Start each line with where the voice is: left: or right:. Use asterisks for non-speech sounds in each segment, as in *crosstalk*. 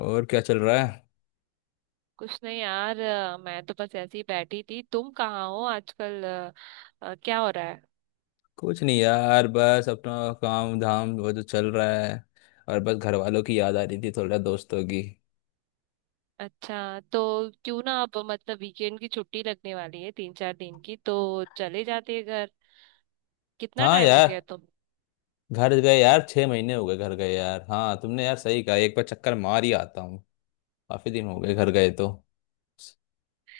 left: और क्या चल रहा है?
right: कुछ नहीं यार, मैं तो बस ऐसे ही बैठी थी। तुम कहाँ हो आजकल? क्या हो रहा है?
left: कुछ नहीं यार, बस अपना काम धाम वो जो चल रहा है। और बस घर वालों की याद आ रही थी, थोड़ा दोस्तों की।
right: अच्छा, तो क्यों ना अब मतलब वीकेंड की छुट्टी लगने वाली है तीन चार दिन की, तो चले जाते हैं घर। कितना
left: हाँ
right: टाइम हो गया
left: यार,
right: तुम।
left: घर गए यार 6 महीने हो गए घर गए यार। हाँ तुमने यार सही कहा, एक बार चक्कर मार ही आता हूँ। काफी दिन हो गए घर गए, तो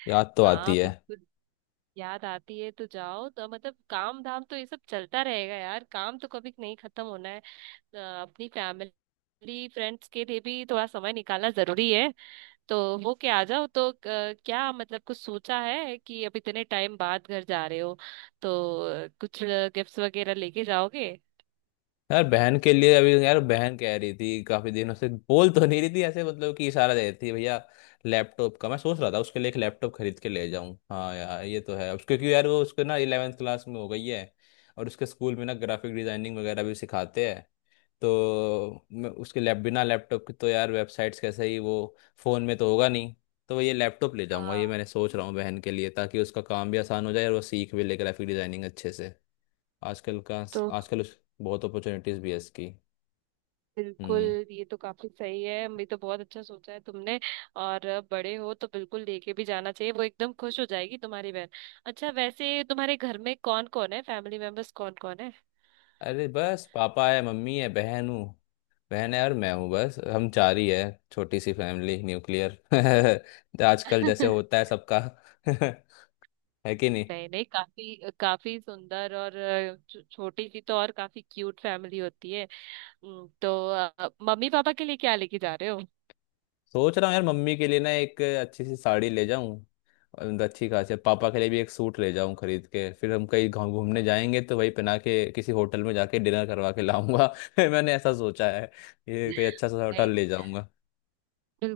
left: याद तो आती
right: हाँ
left: है।
right: बिल्कुल। याद आती है तो जाओ तो मतलब काम धाम तो ये सब चलता रहेगा यार। काम तो कभी नहीं खत्म होना है। अपनी फैमिली फ्रेंड्स के लिए भी थोड़ा समय निकालना जरूरी है। तो हो के आ जाओ तो क्या मतलब कुछ सोचा है कि अब इतने टाइम बाद घर जा रहे हो, तो कुछ गिफ्ट्स वगैरह लेके जाओगे?
left: यार बहन के लिए, अभी यार बहन कह रही थी काफी दिनों से, बोल तो नहीं रही थी ऐसे, मतलब कि इशारा दे रही थी, भैया लैपटॉप का मैं सोच रहा था, उसके लिए एक लैपटॉप खरीद के ले जाऊं। हाँ यार ये तो है उसके, क्योंकि यार वो उसको ना इलेवेंथ क्लास में हो गई है, और उसके स्कूल में ना ग्राफिक डिजाइनिंग वगैरह भी सिखाते हैं। तो मैं उसके लैप बिना लैपटॉप के तो यार वेबसाइट्स कैसे ही वो, फोन में तो होगा नहीं। तो ये लैपटॉप ले जाऊंगा, ये
right: हाँ
left: मैंने सोच रहा हूँ बहन के लिए, ताकि उसका काम भी आसान हो जाए और वो सीख भी ले ग्राफिक डिजाइनिंग अच्छे से, आजकल का।
right: तो
left: आजकल उस बहुत अपॉर्चुनिटीज भी है इसकी।
right: बिल्कुल।
left: हम्म।
right: ये तो काफी सही है, मैं तो बहुत अच्छा सोचा है तुमने। और बड़े हो तो बिल्कुल लेके भी जाना चाहिए। वो एकदम खुश हो जाएगी तुम्हारी बहन। अच्छा, वैसे तुम्हारे घर में कौन कौन है? फैमिली मेंबर्स कौन कौन है?
left: अरे बस, पापा है, मम्मी है, बहन हूँ, बहन है और मैं हूँ, बस हम चार ही है। छोटी सी फैमिली, न्यूक्लियर। *laughs* आजकल जैसे होता है
right: *laughs*
left: सबका। *laughs* है कि नहीं?
right: नहीं नहीं, काफी काफी सुंदर और छोटी सी तो और काफी क्यूट फैमिली होती है। तो मम्मी पापा के लिए क्या लेके जा रहे हो?
left: सोच रहा हूँ यार, मम्मी के लिए ना एक अच्छी सी साड़ी ले जाऊँ और अच्छी खासी पापा के लिए भी एक सूट ले जाऊँ खरीद के। फिर हम कहीं घूमने जाएंगे, तो वही पहना के किसी होटल में जाके डिनर करवा के लाऊंगा। *laughs* मैंने ऐसा सोचा है, ये कोई अच्छा सा होटल
right: नहीं,
left: ले जाऊंगा।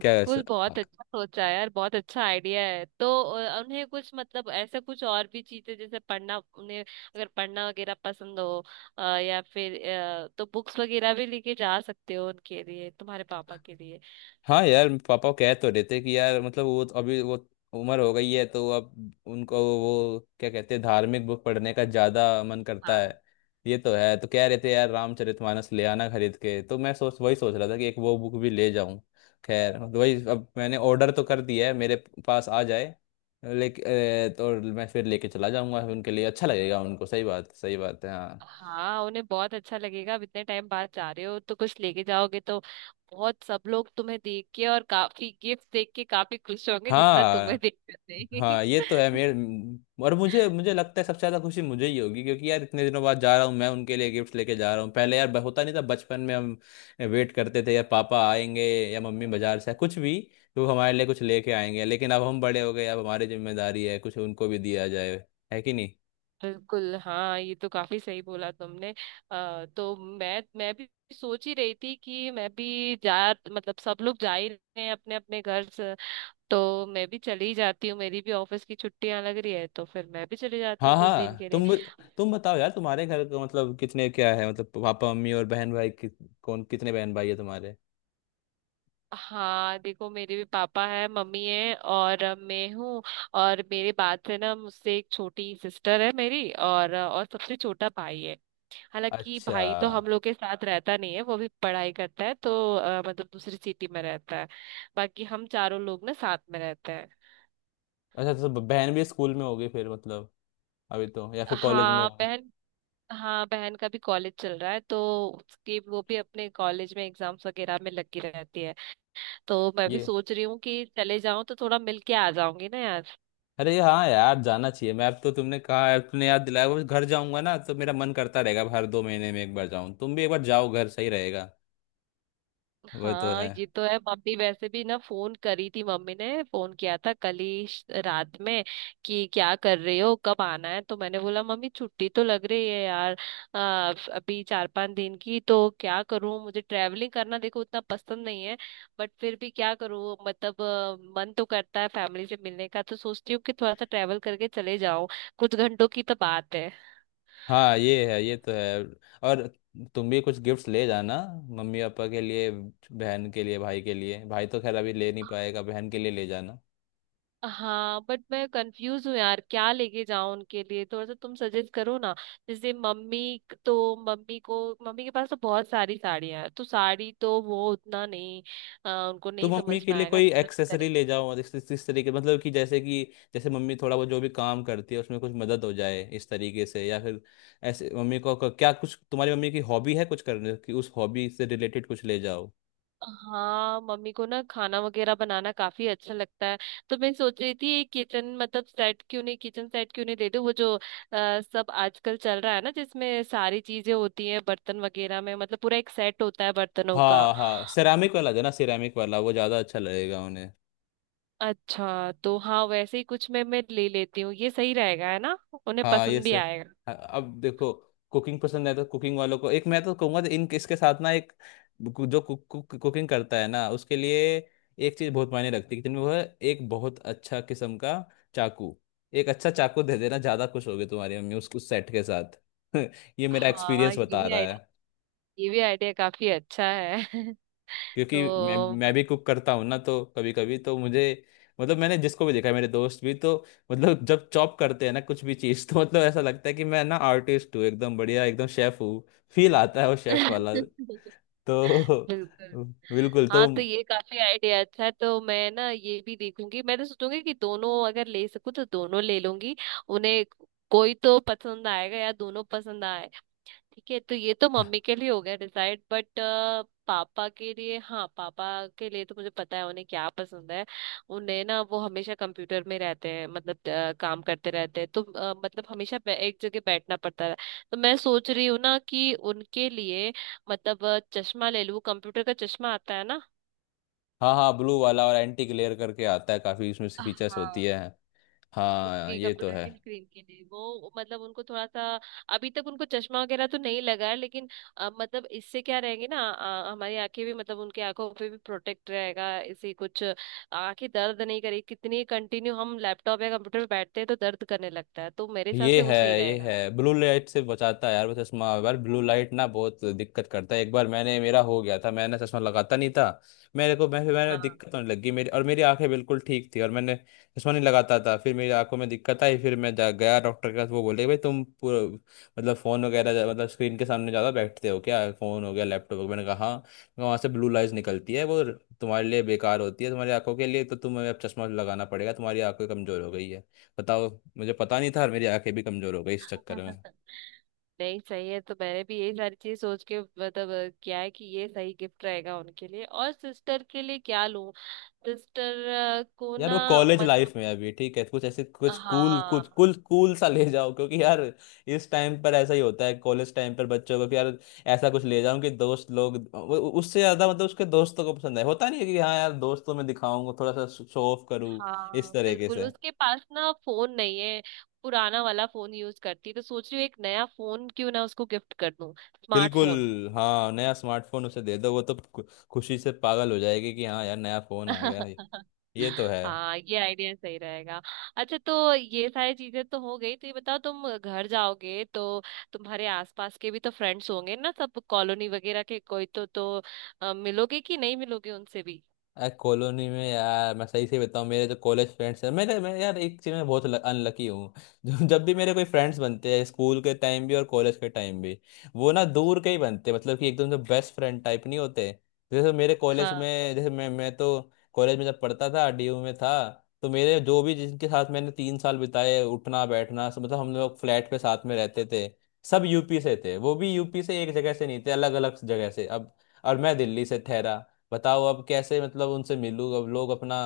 left: क्या ऐसा?
right: बहुत अच्छा सोचा है यार, बहुत अच्छा आइडिया है। तो उन्हें कुछ मतलब ऐसा कुछ और भी चीजें जैसे पढ़ना, उन्हें अगर पढ़ना वगैरह पसंद हो, या फिर तो बुक्स वगैरह भी लेके जा सकते हो उनके लिए, तुम्हारे पापा के लिए।
left: हाँ यार पापा कह तो रहे थे कि यार, मतलब वो तो अभी वो उम्र हो गई है, तो अब उनको वो क्या कहते हैं, धार्मिक बुक पढ़ने का ज्यादा मन करता है। ये तो है, तो कह रहे थे यार रामचरितमानस ले आना खरीद के। तो मैं सोच वही सोच रहा था कि एक वो बुक भी ले जाऊं। खैर तो वही, अब मैंने ऑर्डर तो कर दिया है, मेरे पास आ जाए लेकिन, तो मैं फिर लेके चला जाऊंगा, उनके लिए अच्छा लगेगा। उनको सही बात, सही बात है हाँ।
right: हाँ, उन्हें बहुत अच्छा लगेगा। अब इतने टाइम बाद जा रहे हो तो कुछ लेके जाओगे तो बहुत सब लोग तुम्हें देख के और काफी गिफ्ट देख के काफी खुश होंगे, जितना तुम्हें
left: हाँ
right: देख कर थे।
left: हाँ, ये तो है मेरे।
right: *laughs*
left: और मुझे मुझे लगता है सबसे ज्यादा खुशी मुझे ही होगी, क्योंकि यार इतने दिनों बाद जा रहा हूँ, मैं उनके लिए गिफ्ट लेके जा रहा हूँ। पहले यार होता नहीं था बचपन में, हम वेट करते थे यार पापा आएंगे या मम्मी बाजार से कुछ भी, तो वो हमारे लिए कुछ लेके आएंगे। लेकिन अब हम बड़े हो गए, अब हमारी जिम्मेदारी है कुछ उनको भी दिया जाए, है कि नहीं?
right: बिल्कुल हाँ, ये तो काफी सही बोला तुमने। तो मैं भी सोच ही रही थी कि मैं भी जा मतलब सब लोग जा ही रहे हैं अपने अपने घर से, तो मैं भी चली जाती हूँ। मेरी भी ऑफिस की छुट्टियां लग रही है तो फिर मैं भी चली जाती
left: हाँ
right: हूँ कुछ दिन
left: हाँ,
right: के लिए।
left: तुम बताओ यार, तुम्हारे घर का मतलब कितने, क्या है मतलब, पापा मम्मी और बहन भाई कौन कितने बहन भाई है तुम्हारे?
right: हाँ देखो, मेरे भी पापा है, मम्मी है और मैं हूँ। और मेरे बाद से ना, मुझसे एक छोटी सिस्टर है मेरी, और सबसे छोटा भाई है। हालांकि
left: अच्छा।
right: भाई तो हम लोग के साथ रहता नहीं है, वो भी पढ़ाई करता है तो मतलब दूसरी सिटी में रहता है। बाकी हम चारों लोग ना साथ में रहते हैं।
left: अच्छा तो बहन भी स्कूल में होगी फिर, मतलब अभी तो, या फिर कॉलेज में
right: हाँ
left: होगे?
right: बहन हाँ, बहन का भी कॉलेज चल रहा है तो उसके वो भी अपने कॉलेज में एग्जाम्स वगैरह में लगी रहती है। तो मैं भी
left: ये
right: सोच रही हूँ कि चले जाऊं तो थोड़ा मिल के आ जाऊंगी ना यार।
left: अरे हाँ यार, जाना चाहिए। मैं अब तो, तुमने कहा अब, तुमने याद दिलाया। बस घर जाऊंगा ना, तो मेरा मन करता रहेगा। अब हर 2 महीने में एक बार जाऊं, तुम भी एक बार जाओ घर, सही रहेगा। वो तो
right: हाँ
left: है।
right: ये तो है। मम्मी वैसे भी ना फोन करी थी, मम्मी ने फोन किया था कल ही रात में कि क्या कर रहे हो, कब आना है। तो मैंने बोला मम्मी छुट्टी तो लग रही है यार। अभी चार पांच दिन की तो क्या करूँ? मुझे ट्रैवलिंग करना देखो उतना पसंद नहीं है। बट फिर भी क्या करूँ, मतलब मन तो करता है फैमिली से मिलने का, तो सोचती हूँ कि थोड़ा सा ट्रैवल करके चले जाऊं, कुछ घंटों की तो बात है।
left: हाँ ये है, ये तो है। और तुम भी कुछ गिफ्ट्स ले जाना मम्मी पापा के लिए, बहन के लिए, भाई के लिए। भाई तो खैर अभी ले नहीं पाएगा, बहन के लिए ले जाना।
right: हाँ बट मैं कंफ्यूज हूँ यार, क्या लेके जाऊं उनके लिए? थोड़ा सा तुम सजेस्ट करो ना। जैसे मम्मी, तो मम्मी को, मम्मी के पास तो बहुत सारी साड़ियां हैं तो साड़ी तो वो उतना नहीं, उनको
left: तो
right: नहीं
left: मम्मी
right: समझ
left: के
right: में
left: लिए
right: आएगा,
left: कोई
right: नहीं पसंद
left: एक्सेसरी
right: करेगी।
left: ले जाओ, और इस तरीके, मतलब कि जैसे कि, जैसे मम्मी थोड़ा वो जो भी काम करती है उसमें कुछ मदद हो जाए इस तरीके से, या फिर ऐसे मम्मी को क्या कुछ तुम्हारी मम्मी की हॉबी है कुछ करने की, उस हॉबी से रिलेटेड कुछ ले जाओ।
right: हाँ, मम्मी को ना खाना वगैरह बनाना काफी अच्छा लगता है। तो मैं सोच रही थी एक किचन मतलब सेट क्यों नहीं, किचन सेट क्यों नहीं दे दूं, वो जो सब आजकल चल रहा है ना, जिसमें सारी चीजें होती हैं बर्तन वगैरह में, मतलब पूरा एक सेट होता है बर्तनों का।
left: हाँ हाँ, सेरामिक वाला जो ना, सेरामिक वाला वो ज़्यादा अच्छा लगेगा उन्हें।
right: अच्छा तो हाँ, वैसे ही कुछ मैं ले लेती हूँ। ये सही रहेगा है ना, उन्हें
left: हाँ ये
right: पसंद भी
left: सही।
right: आएगा।
left: हाँ, अब देखो, कुकिंग पसंद है तो कुकिंग वालों को, एक मैं तो कहूंगा तो इन इसके साथ ना एक जो कुक, कुक, कुकिंग करता है ना उसके लिए एक चीज बहुत मायने रखती है, कि वो है एक बहुत अच्छा किस्म का चाकू। एक अच्छा चाकू दे देना, ज्यादा खुश होगी तुम्हारी मम्मी उस सेट के साथ। *laughs* ये मेरा
right: हाँ,
left: एक्सपीरियंस बता रहा,
right: ये भी आइडिया काफी अच्छा है। *laughs*
left: क्योंकि
right: तो
left: मैं भी कुक करता हूँ ना, तो कभी कभी तो मुझे, मतलब मैंने जिसको भी देखा है, मेरे दोस्त भी तो, मतलब जब चॉप करते हैं ना कुछ भी चीज़, *laughs* तो मतलब ऐसा लगता है कि मैं ना आर्टिस्ट हूँ एकदम, बढ़िया एकदम शेफ हूँ। फील आता है वो शेफ वाला।
right: बिल्कुल
left: तो, *laughs* बिल्कुल
right: हाँ,
left: तो।
right: तो ये काफी आइडिया अच्छा है। तो मैं ना ये भी देखूंगी, मैं तो सोचूंगी कि दोनों अगर ले सकूँ तो दोनों ले लूंगी उन्हें। कोई तो पसंद आएगा, या दोनों पसंद आए। ठीक है, तो ये तो मम्मी के लिए हो गया डिसाइड। बट पापा के लिए तो मुझे पता है उन्हें क्या पसंद है। उन्हें ना वो हमेशा कंप्यूटर में रहते हैं, मतलब काम करते रहते हैं तो मतलब हमेशा एक जगह बैठना पड़ता है। तो मैं सोच रही हूँ ना कि उनके लिए, मतलब चश्मा ले लूँ, कंप्यूटर का चश्मा आता है ना।
left: हाँ हाँ, ब्लू वाला और एंटी ग्लेयर करके आता है, काफ़ी उसमें फीचर्स होती
right: हाँ,
left: है। हाँ
right: उसकी
left: ये तो
right: कंप्यूटर
left: है।
right: की स्क्रीन के लिए वो मतलब उनको थोड़ा सा। अभी तक उनको चश्मा वगैरह तो नहीं लगा है, लेकिन मतलब इससे क्या रहेंगे ना, हमारी आंखें भी मतलब उनकी आंखों पे भी प्रोटेक्ट रहेगा इसे कुछ, आंखें दर्द नहीं करेगी। कितनी कंटिन्यू हम लैपटॉप या कंप्यूटर पे बैठते हैं तो दर्द करने लगता है, तो मेरे हिसाब
left: ये
right: से वो
left: है
right: सही
left: ये
right: रहेगा।
left: है ब्लू लाइट से बचाता है यार, वो चश्मा। यार ब्लू लाइट ना बहुत दिक्कत करता है। एक बार मैंने, मेरा हो गया था, मैंने चश्मा लगाता नहीं था, मेरे को, मैं फिर मैंने
right: हाँ।
left: दिक्कत होने लगी, मेरी और मेरी आंखें बिल्कुल ठीक थी और मैंने चश्मा नहीं लगाता था, फिर मेरी आंखों में दिक्कत आई, फिर मैं जा गया डॉक्टर के पास। वो बोले, भाई तुम पूरा मतलब फ़ोन वगैरह मतलब स्क्रीन के सामने ज़्यादा बैठते हो क्या, फ़ोन हो गया लैपटॉप हो गया। मैंने कहा हाँ। तो वहाँ से ब्लू लाइट निकलती है, वो तुम्हारे लिए बेकार होती है, तुम्हारी आंखों के लिए। तो तुम्हें अब चश्मा लगाना पड़ेगा, तुम्हारी आंखें कमज़ोर हो गई है। बताओ। मुझे पता नहीं था, और मेरी आंखें भी कमजोर हो गई इस चक्कर में।
right: *laughs* नहीं सही है, तो मैंने भी यही सारी चीज सोच के मतलब किया है कि ये सही गिफ्ट रहेगा उनके लिए। और सिस्टर के लिए क्या लूं? सिस्टर को
left: यार
right: ना
left: वो कॉलेज लाइफ
right: मतलब,
left: में अभी ठीक है, कुछ ऐसे कुछ कूल, कुछ
right: हाँ
left: कुल कूल सा ले जाओ क्योंकि यार, इस टाइम पर ऐसा ही होता है कॉलेज टाइम पर बच्चों को, कि यार ऐसा कुछ ले जाऊं कि दोस्त लोग उससे ज्यादा, मतलब उसके दोस्तों को पसंद है, होता नहीं है कि हाँ यार दोस्तों में दिखाऊंगा थोड़ा सा, शो ऑफ करूँ इस
right: हाँ
left: तरीके
right: बिल्कुल,
left: से।
right: उसके पास ना फोन नहीं है। पुराना वाला फोन यूज करती है, तो सोच रही हूँ एक नया फोन क्यों ना उसको गिफ्ट कर दूं,
left: बिल्कुल।
right: स्मार्टफोन।
left: हाँ, नया स्मार्टफोन उसे दे दो, वो तो खुशी से पागल हो जाएगी कि हाँ यार नया फोन आ गया है।
right: *laughs*
left: ये तो है।
right: हाँ, ये आइडिया सही रहेगा। अच्छा, तो ये सारी चीजें तो हो गई। तो ये बताओ, तुम घर जाओगे तो तुम्हारे आसपास के भी तो फ्रेंड्स होंगे ना, सब कॉलोनी वगैरह के, कोई तो मिलोगे कि नहीं मिलोगे उनसे भी?
left: यार कॉलोनी में, यार मैं सही से बताऊँ, मेरे जो कॉलेज फ्रेंड्स हैं मेरे, मैं यार एक चीज़ में बहुत अनलकी हूँ। *laughs* जो जब भी मेरे कोई फ्रेंड्स बनते हैं स्कूल के टाइम भी और कॉलेज के टाइम भी, वो ना दूर के ही बनते हैं, मतलब कि एकदम से बेस्ट फ्रेंड टाइप नहीं होते। जैसे मेरे कॉलेज
right: हाँ।
left: में, जैसे मैं तो कॉलेज में जब पढ़ता था, डीयू में था, तो मेरे जो भी जिनके साथ मैंने 3 साल बिताए, उठना बैठना मतलब हम लोग फ्लैट पे साथ में रहते थे। सब यूपी से थे, वो भी यूपी से एक जगह से नहीं थे, अलग अलग जगह से। अब और मैं दिल्ली से ठहरा। बताओ, अब कैसे मतलब उनसे मिलूँ? अब लोग अपना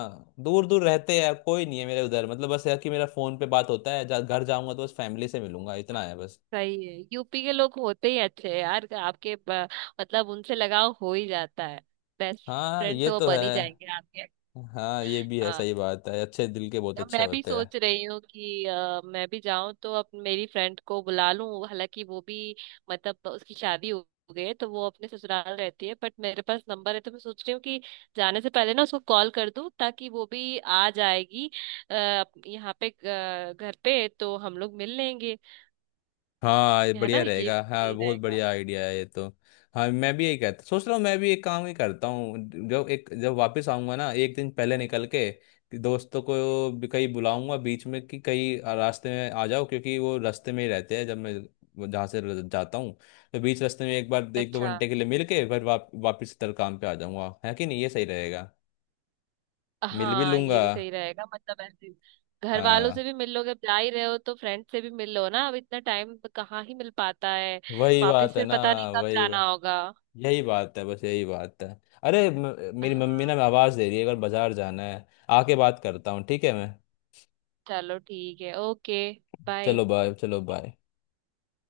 left: दूर दूर रहते हैं, कोई नहीं है मेरे उधर, मतलब बस है कि मेरा फोन पे बात होता है। घर जाऊंगा तो बस फैमिली से मिलूंगा, इतना है बस।
right: सही है, यूपी के लोग होते ही अच्छे हैं यार। आपके मतलब उनसे लगाव हो ही जाता है। बेस्ट
left: हाँ
right: फ्रेंड
left: ये
right: तो वो
left: तो है।
right: बन ही जाएंगे आपके।
left: हाँ ये भी है,
right: हाँ,
left: सही बात है, अच्छे दिल के बहुत
right: अब
left: अच्छे
right: मैं भी
left: होते हैं।
right: सोच रही हूँ कि मैं भी जाऊं तो अब मेरी फ्रेंड को बुला लूं। हालांकि वो भी मतलब उसकी शादी हो गई है, तो वो अपने ससुराल रहती है, बट मेरे पास नंबर है। तो मैं सोच रही हूँ कि जाने से पहले ना उसको कॉल कर दूं ताकि वो भी आ जाएगी अ, यहाँ पे घर पे, तो हम लोग मिल लेंगे।
left: हाँ ये
right: है ना,
left: बढ़िया
right: ये
left: रहेगा, हाँ
right: सही
left: बहुत
right: रहेगा।
left: बढ़िया आइडिया है ये तो। हाँ मैं भी यही कहता सोच रहा हूँ, मैं भी एक काम ही करता हूँ। जब वापस आऊंगा ना, एक दिन पहले निकल के कि दोस्तों को भी कहीं बुलाऊंगा बीच में, कि कहीं रास्ते में आ जाओ, क्योंकि वो रास्ते में ही रहते हैं जब मैं वो जहाँ से जाता हूँ। तो बीच रास्ते में एक बार एक दो
right: अच्छा।
left: घंटे के लिए मिल के, फिर वापस इधर काम पे आ जाऊंगा। है कि नहीं, ये सही रहेगा? मिल भी
right: हाँ ये
left: लूंगा।
right: भी सही रहेगा, मतलब ऐसे घर वालों से
left: हाँ
right: भी मिल लोगे, अब जा ही रहे हो तो फ्रेंड से भी मिल लो ना, अब इतना टाइम कहाँ ही मिल पाता है।
left: वही
right: वापस
left: बात है
right: फिर
left: ना।
right: पता नहीं कब
left: वही
right: जाना होगा।
left: यही बात है, बस यही बात है। अरे मेरी मम्मी
right: हाँ
left: ना मैं आवाज़ दे रही है, अगर बाजार जाना है। आके बात करता हूँ ठीक है मैं।
right: चलो ठीक है, ओके, बाय।
left: चलो बाय, चलो बाय।